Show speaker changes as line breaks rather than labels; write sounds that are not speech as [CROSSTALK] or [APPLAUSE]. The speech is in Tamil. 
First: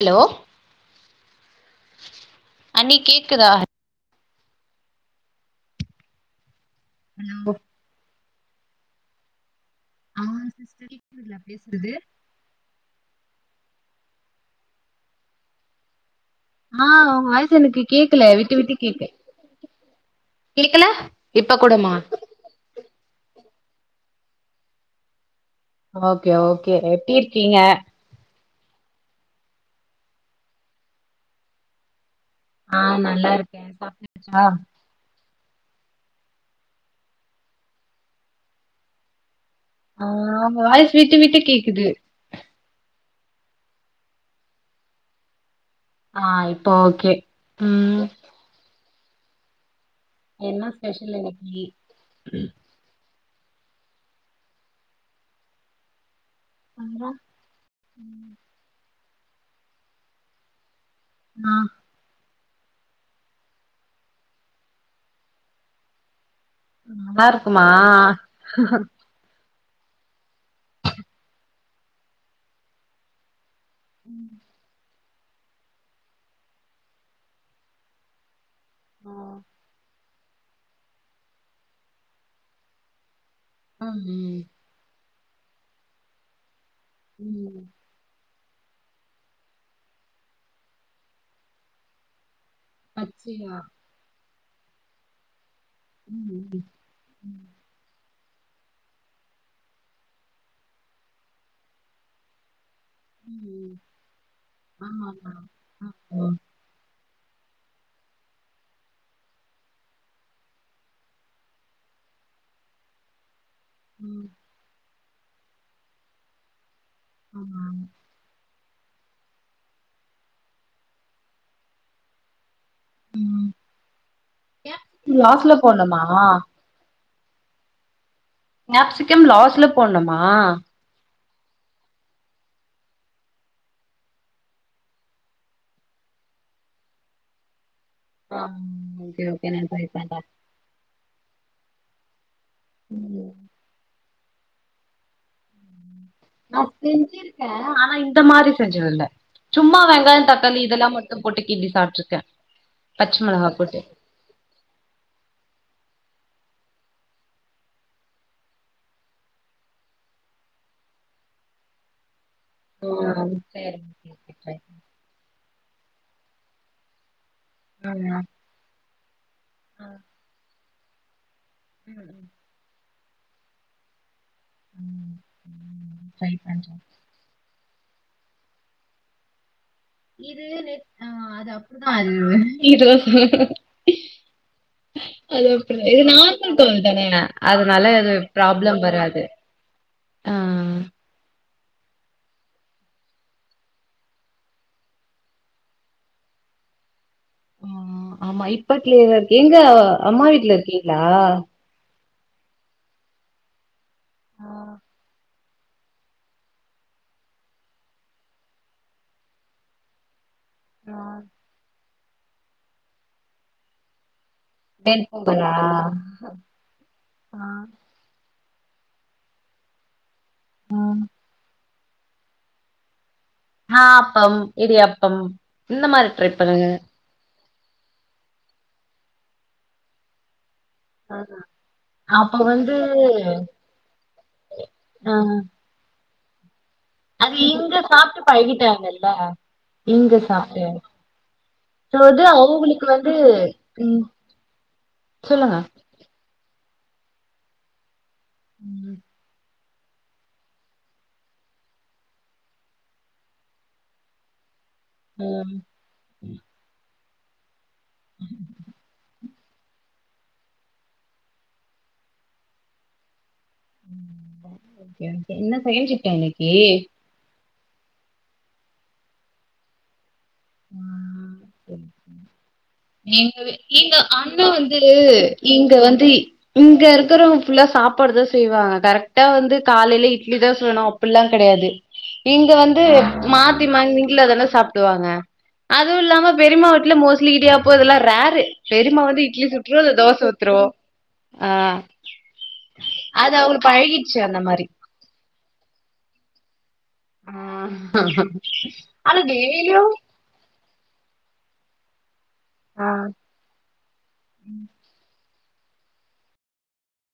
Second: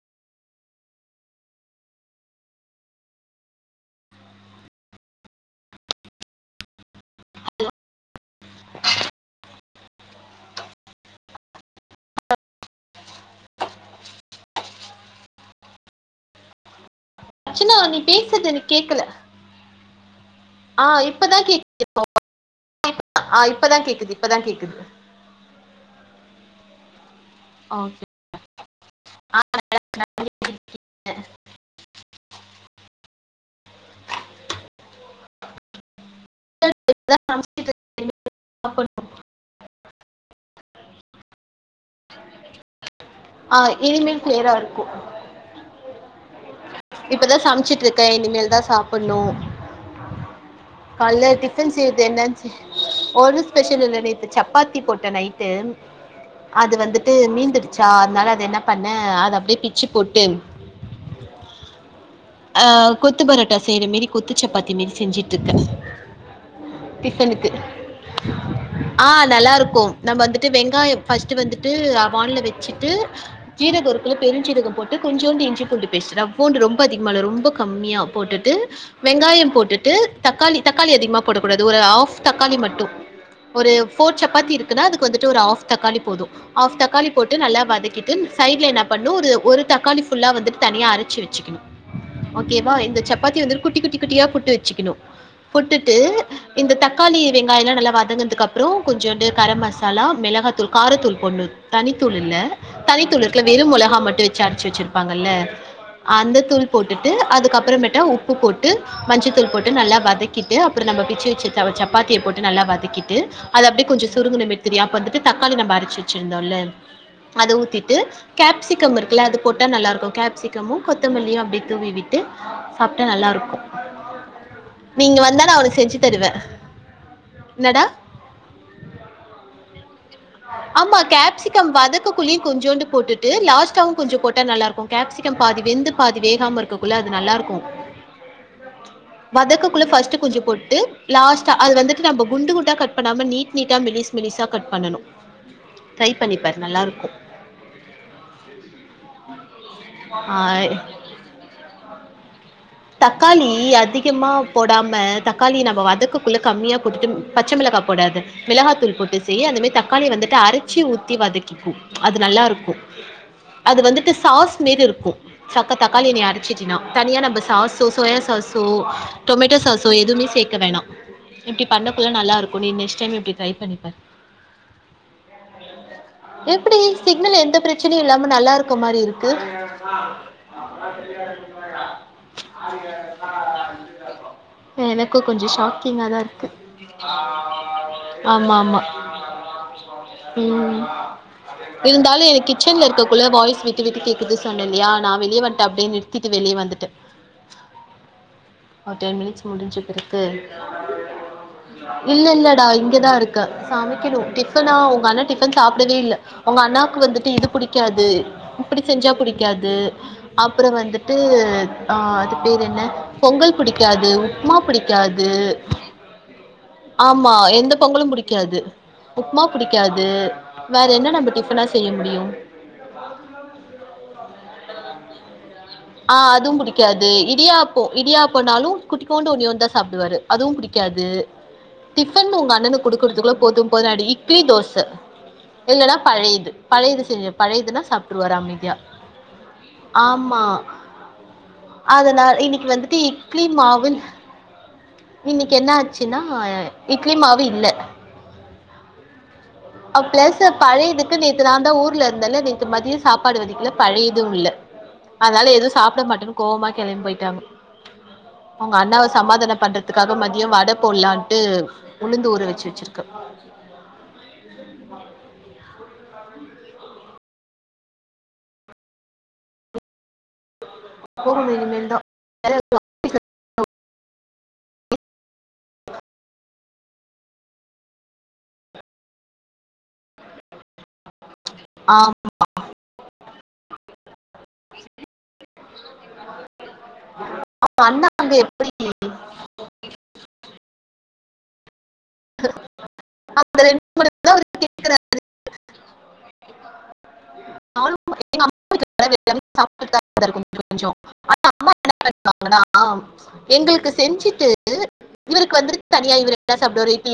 ஹலோ அண்ணி கேக்குதா அலோ
[INAUDIBLE]
ஆ சிஸ்டர் கேக்துங்ளா பேசுறது ஆ ஒங்க வாய்
ஆச்சுலா நீ பேசுறது எனக் கேக்கல ஆ
கேக்கல இப்ப கூடமா
இப்பதாகேக்குதுப்பொ ஆ இப்பதா கேக்குது இப்பதா கேக்குது
ஓகே ஓகே எப்டீ இர்க்கீங்க ஆ நல்லார்க்கே சாப்ட்டாச்சா
[INAUDIBLE]
ஆ ஒங்க வாய்ஸ் விட்டு விட்டு கேக்குது
ஆ இனிமே க்ளியரா இருக்கு
ஆ இப்போ ஓகே
இப்பதா சமச்சிட்ருக்க
ம்
இனிமேல் தா சாப் பன்னு
என்ன ஸ்பெஷல்
கால்ல
இன்னைக்கி
டிஃபன் செய்றது என்ன செ ஒரு ஸ்பெஷல்லு இல்ல நேத்து சப்பாத்தி போட்ட நைட்டு அது வந்துட்டு மீந்தூர்ச்சா அதனால அத என்ன பண்ண அது அப்டியே பிச்சு போட்டு
ஆ
ஆ கொத்து பரோட்டா செய்யற மேரி கொத்து சப்பாத்தி மேரி செஞ்சுட்ருக்க
நல்லா
டிபனுக்கு
இருக்குமா
ஆ நல்லாருக்கு நம்ம வந்துட்டு வெங்காயோ ஃபஸ்ட்டு வந்துட்டு வான்ல வெச்சுட்டு ஜீரக இருக்குல்ல பெருஞ்சீரக போட்டு கொஞ்சோண்டு இஞ்சி பூண்டு பேஸ்ட் நா பூண்டு ரொம்ப அதிகமால்ல ரொம்ப கம்மியா போட்டுட்டு வெங்காயம் போட்டுட்டு தக்காளி தக்காளி அதிகமா போடக் கூடாது ஒரு ஆஃப் தக்காளி மட்டு ஒரு ஃபோர்
ம்
சப்பாத்தி இருக் குனா அதுக்கு வந்துட்டு ஒரு ஆஃப் தக்காளி போது ஆஃப் தக்காளி போட்டு நல்லா
ம்
வதக்கிட் டு சைடுல என்ன பண்ணு ஒரு ஒரு தக்காளி ஃபுல்லா வந்துட்டு தனியா அரைச்சு வெச்சுக்கணு ஓகேவா இந்த சப்பாத்திய
பச்சையா
வந்து குட்டி குட்டி குட்டியா புட்டு வெச்சுக்கணு புட்டுட்டு
ம்
இந்த தக்காளி
ம்
வெங்காயலா நல்லா வதங்குனதுக்கப் றோ கொஞ்சோண்டு கரம் மசாலா மிளகாத்தூள் காரத்தூள் போடனு தனித்தூள் இல்ல தனித்தூள் இருக்குல்ல வெறு
ம்
மொளகா மட்டு வெச்சு அரச்சு
ஆமா
வெச்சிருப்பாங்கல்ல
ஆமா ம்
அந்த தூள் போட்டுட்டு அதுக்கப்பறமேட்டு உப்பு போட்டு மஞ்சத்தூள் போட்டு நல்லா வதக்கிட்டு அப்புற நம்ம பிச்சு வெச்சக்க சப்பாத்திய போட்டு நல்லா வதக்கிட்டு அது அப்படி கொஞ்ச
ம்
சுருங்கன மேரி தெரியு அப்ப வந்துட்டு தக்காளி நம்ம அரச்சி வெச்சிருந்தோல்ல அத
ஆமா
ஊத்திட்டு கேப்சிகம் இருக்குல்ல அது போட்டா நல்லாருக்கு கேப்சிகமு கொத்தமல்லியு அப்படியே தூவி விட்டு சாப்ட்டா நல்லா இருக்கு நீ
கேப்சிகம்
இங்க வந்தா
லாஸ்ல
நா உனக் செஞ்சு
போட்ணுமா
தருவே என்னடா
கேப்சிகம் லாஸ்ல போடனுமா
ஆமா கேப்சிகம் வதக்க குல்லயு கொஞ்சோண்டு போட்டுட்டு லாஸ்ட்டாவு கொஞ்ச போட்டா நல்லாருக்கு கேப்சிகம் பாதி வெந்து பாதி வேகாம இருக்கக்குள்ள அது நல்லாருக்கு
ஓகே ஓகே நா ட்ரை பண்ற
ஃபர்ஸ்ட்டு கொஞ்சோ போட்டு லாஸ்டா அது வந்துட்டு நம்ப குண்டு குண்டா கட் பண்ணாம நீட் நீட்டா மெலிசு மெலிசா கட் பண்ணனு ட்ரை பண்ணி
நா செஞ்சிருக்க ஆனா இந்த மாரி செஞ்சதில்ல சும்மா வெங்காய
ஆ
தக்காளி இதெல்லா மட்டு போட்டு கிண்டி சாப்ட்ருக்கே பச்ச மொளகா போட்டு
முக்யமா போடாம தக்காளி நம்ம வதக்கக்குள்ள கம்மியா போட்டுட்டு பச்சைமிளகா போடாத மிளகாத்தூள் போட்டு செய் அதேமே தக்காளி வந்துட்டு அரைச்சி ஊத்தி வதக்கிக்கு அது நல்லா இருக்கு
ஓ
அது வந்துட்டு சாஸ் மேரி இருக்கு சக்க தக்காளிய நீ அரைச்சிட்டினா தனியா நம்ம சாஸு சோயா
பண்றே
சாஸ் ஸோ டொமேட்டோ சாஸோ எதுமே சேக்க வேணா இப்டி
ம் ம்
பண்ணக்குள்ள நல்லாருக் கு நீ நெக்ஸ்ட் டைம் இப்டி ட்ரை பண்ணிப்பாரு
ம் ம் ட்ரை பண்றே
எப்படி சிக்னல் எந்த பிரச்சனையு இல்லாம நல்லா இருக்க மாரி இருக்கு
இது ந ஆ அது அப்புடிதா அ இது
எனக்கு கொஞ்ச
அது அப்டிதா இது
ஷாக்கிங்காதா இருக்கு
நார்மல் கோழி தானே அதனால அது
ஆமா ஆமா
ப்ராப்ளம் வராது ஆ
ம் இருந்தாலு எனக்கு கிச்சன்ல இருக்கக்குள்ள வாய்ஸ் விட்டு விட்டு கேக்குது சொன்ன இல்லையா நா வெளிய வன்ட்ட அப்டே நி றுத்திட்டு வெளிய வந்துட்டுட்ட
ஆ ஆமா இப்ப கிளியரா இருக்கு எங்க
முடிஞ்ச பிறகு
அம்மா வீட்ல இருக்கிங்ளா
இல்ல இல்லடா இங்கதா இருக்க சமைக்கணு
ஆ
டிஃபனா உங்க அண்ண டி ஃபன் சாப்டவே இல்ல உங்க அண்ணாக்கு வந்துட்டு இது பிடிக்காது இப்படி செஞ்சா புடிக்காது அப்புற
ஆ
வந்துட்டு ஆ அது பேரு என்ன பொங்கல் பிடிக்காது உப்மா
வெண்
பிடிக்காது
பொங்கலா
ஆமா
ஆ
எந்த பொங்கலும் பிடிக்காது உப்புமா புடிக்காது வேற என்ன நம்ம டிஃபனா செய்ய முடியு
ஆப்பம் இடியாப்பம் இந்த மாரி
ஆ
ட்ரை
அதும்
பண்ணுங்க
பிடிக்காது இடியாப்போ இடியாப்போனாலு குட்டிக்கூண்டு ஒன்னே ஒன்னுதா சாப்டுவாரு அதுவு பிடிக்காது டிஃபன்
அப்ப
உங்க
வந்து
அண்ணனுக்கு குடுக்குறதுக்குள்ள போது போதுன் ஆயிடு இட்லி தோச
ஆ
இல்ன்னா பழையது பழையது செஞ்ச
அது இங்க
பழையதுன்னா
சாப்டு
சாப்ட்ருவாரு அமைதியா
பழகிட்டாங்கல்ல இங்க சாப்டு
அதனா இன்னைக்கு வந்துட்டு
வந்து
இட்லி மாவு
ம்
இன்னைக்கு
சொல்லுங்க
என்னாச் சினா இட்லி மாவு இல்ல
ம்
அ பிளஸ் பழையதுக்கு நேத்து நா தா ஊர்ல இருந்தல்ல நேத்து மதியம் சாப்பாடு வடிக்கல பழையதும் இல்ல அதனால
ம்
எதுவும் சாப்பிட மாட்டேன்னு கோவமா கிளம்பி போயிட்டாங்க அவங்க அண்ணாவை சமாதானம் பண்றத் துக்காக மதியம் வடை போடலான்ட்டு உளுந்து ஊற வச்சு வச்சிருக்கு
ஓகே ஓகே என்ன செகண்ட் ஷிஃப் டா இன்னைக்கு
போகணும் இனிமேல் தா [UNINTELLIGIBLE]
நீங்க இங்க அண்ணே வந்து இங்க வந்து இங்க இருக்கிறவங்க ஃபுல்லா சாப்பாடு தான் செய்வாங்க கரெக்டா வந்து காலையில இட்லி தான் சுடணும் அப்டில்லாம் கிடையாது
ஆமா
இங்க வந்து மாத்தி மானிங்கல அதான சாப்டுவாங்க அதுவும் இல்லாம பெரியமா வீட்டுல மோஸ்ட்லி இடியாப்போ இதெல்லாம்
அண்ணா அங்க
ரேரு
எப்டி
பெரியம்மா வந்து இட்லி சு லியோ இல்ல தோசை ஊத்துருவோ ஆஹ் அது
அந்த
அவுகளுக்கு
ரெண்டு மணி
பழகிச்சு
நேரோ
அந்த மாரி
[UNINTELLIGIBLE] [UNINTELLIGIBLE]
ஆனா டெய்லியு
ஆனா அம்மா என்ன பண்ணிருப்பாங்கன்னா
ஆ
எங்களுக்கு செஞ்சுட்டு இவருக்கு வந்து தனியா இவரு என்ன சாப்டுவாரு இட்டிலி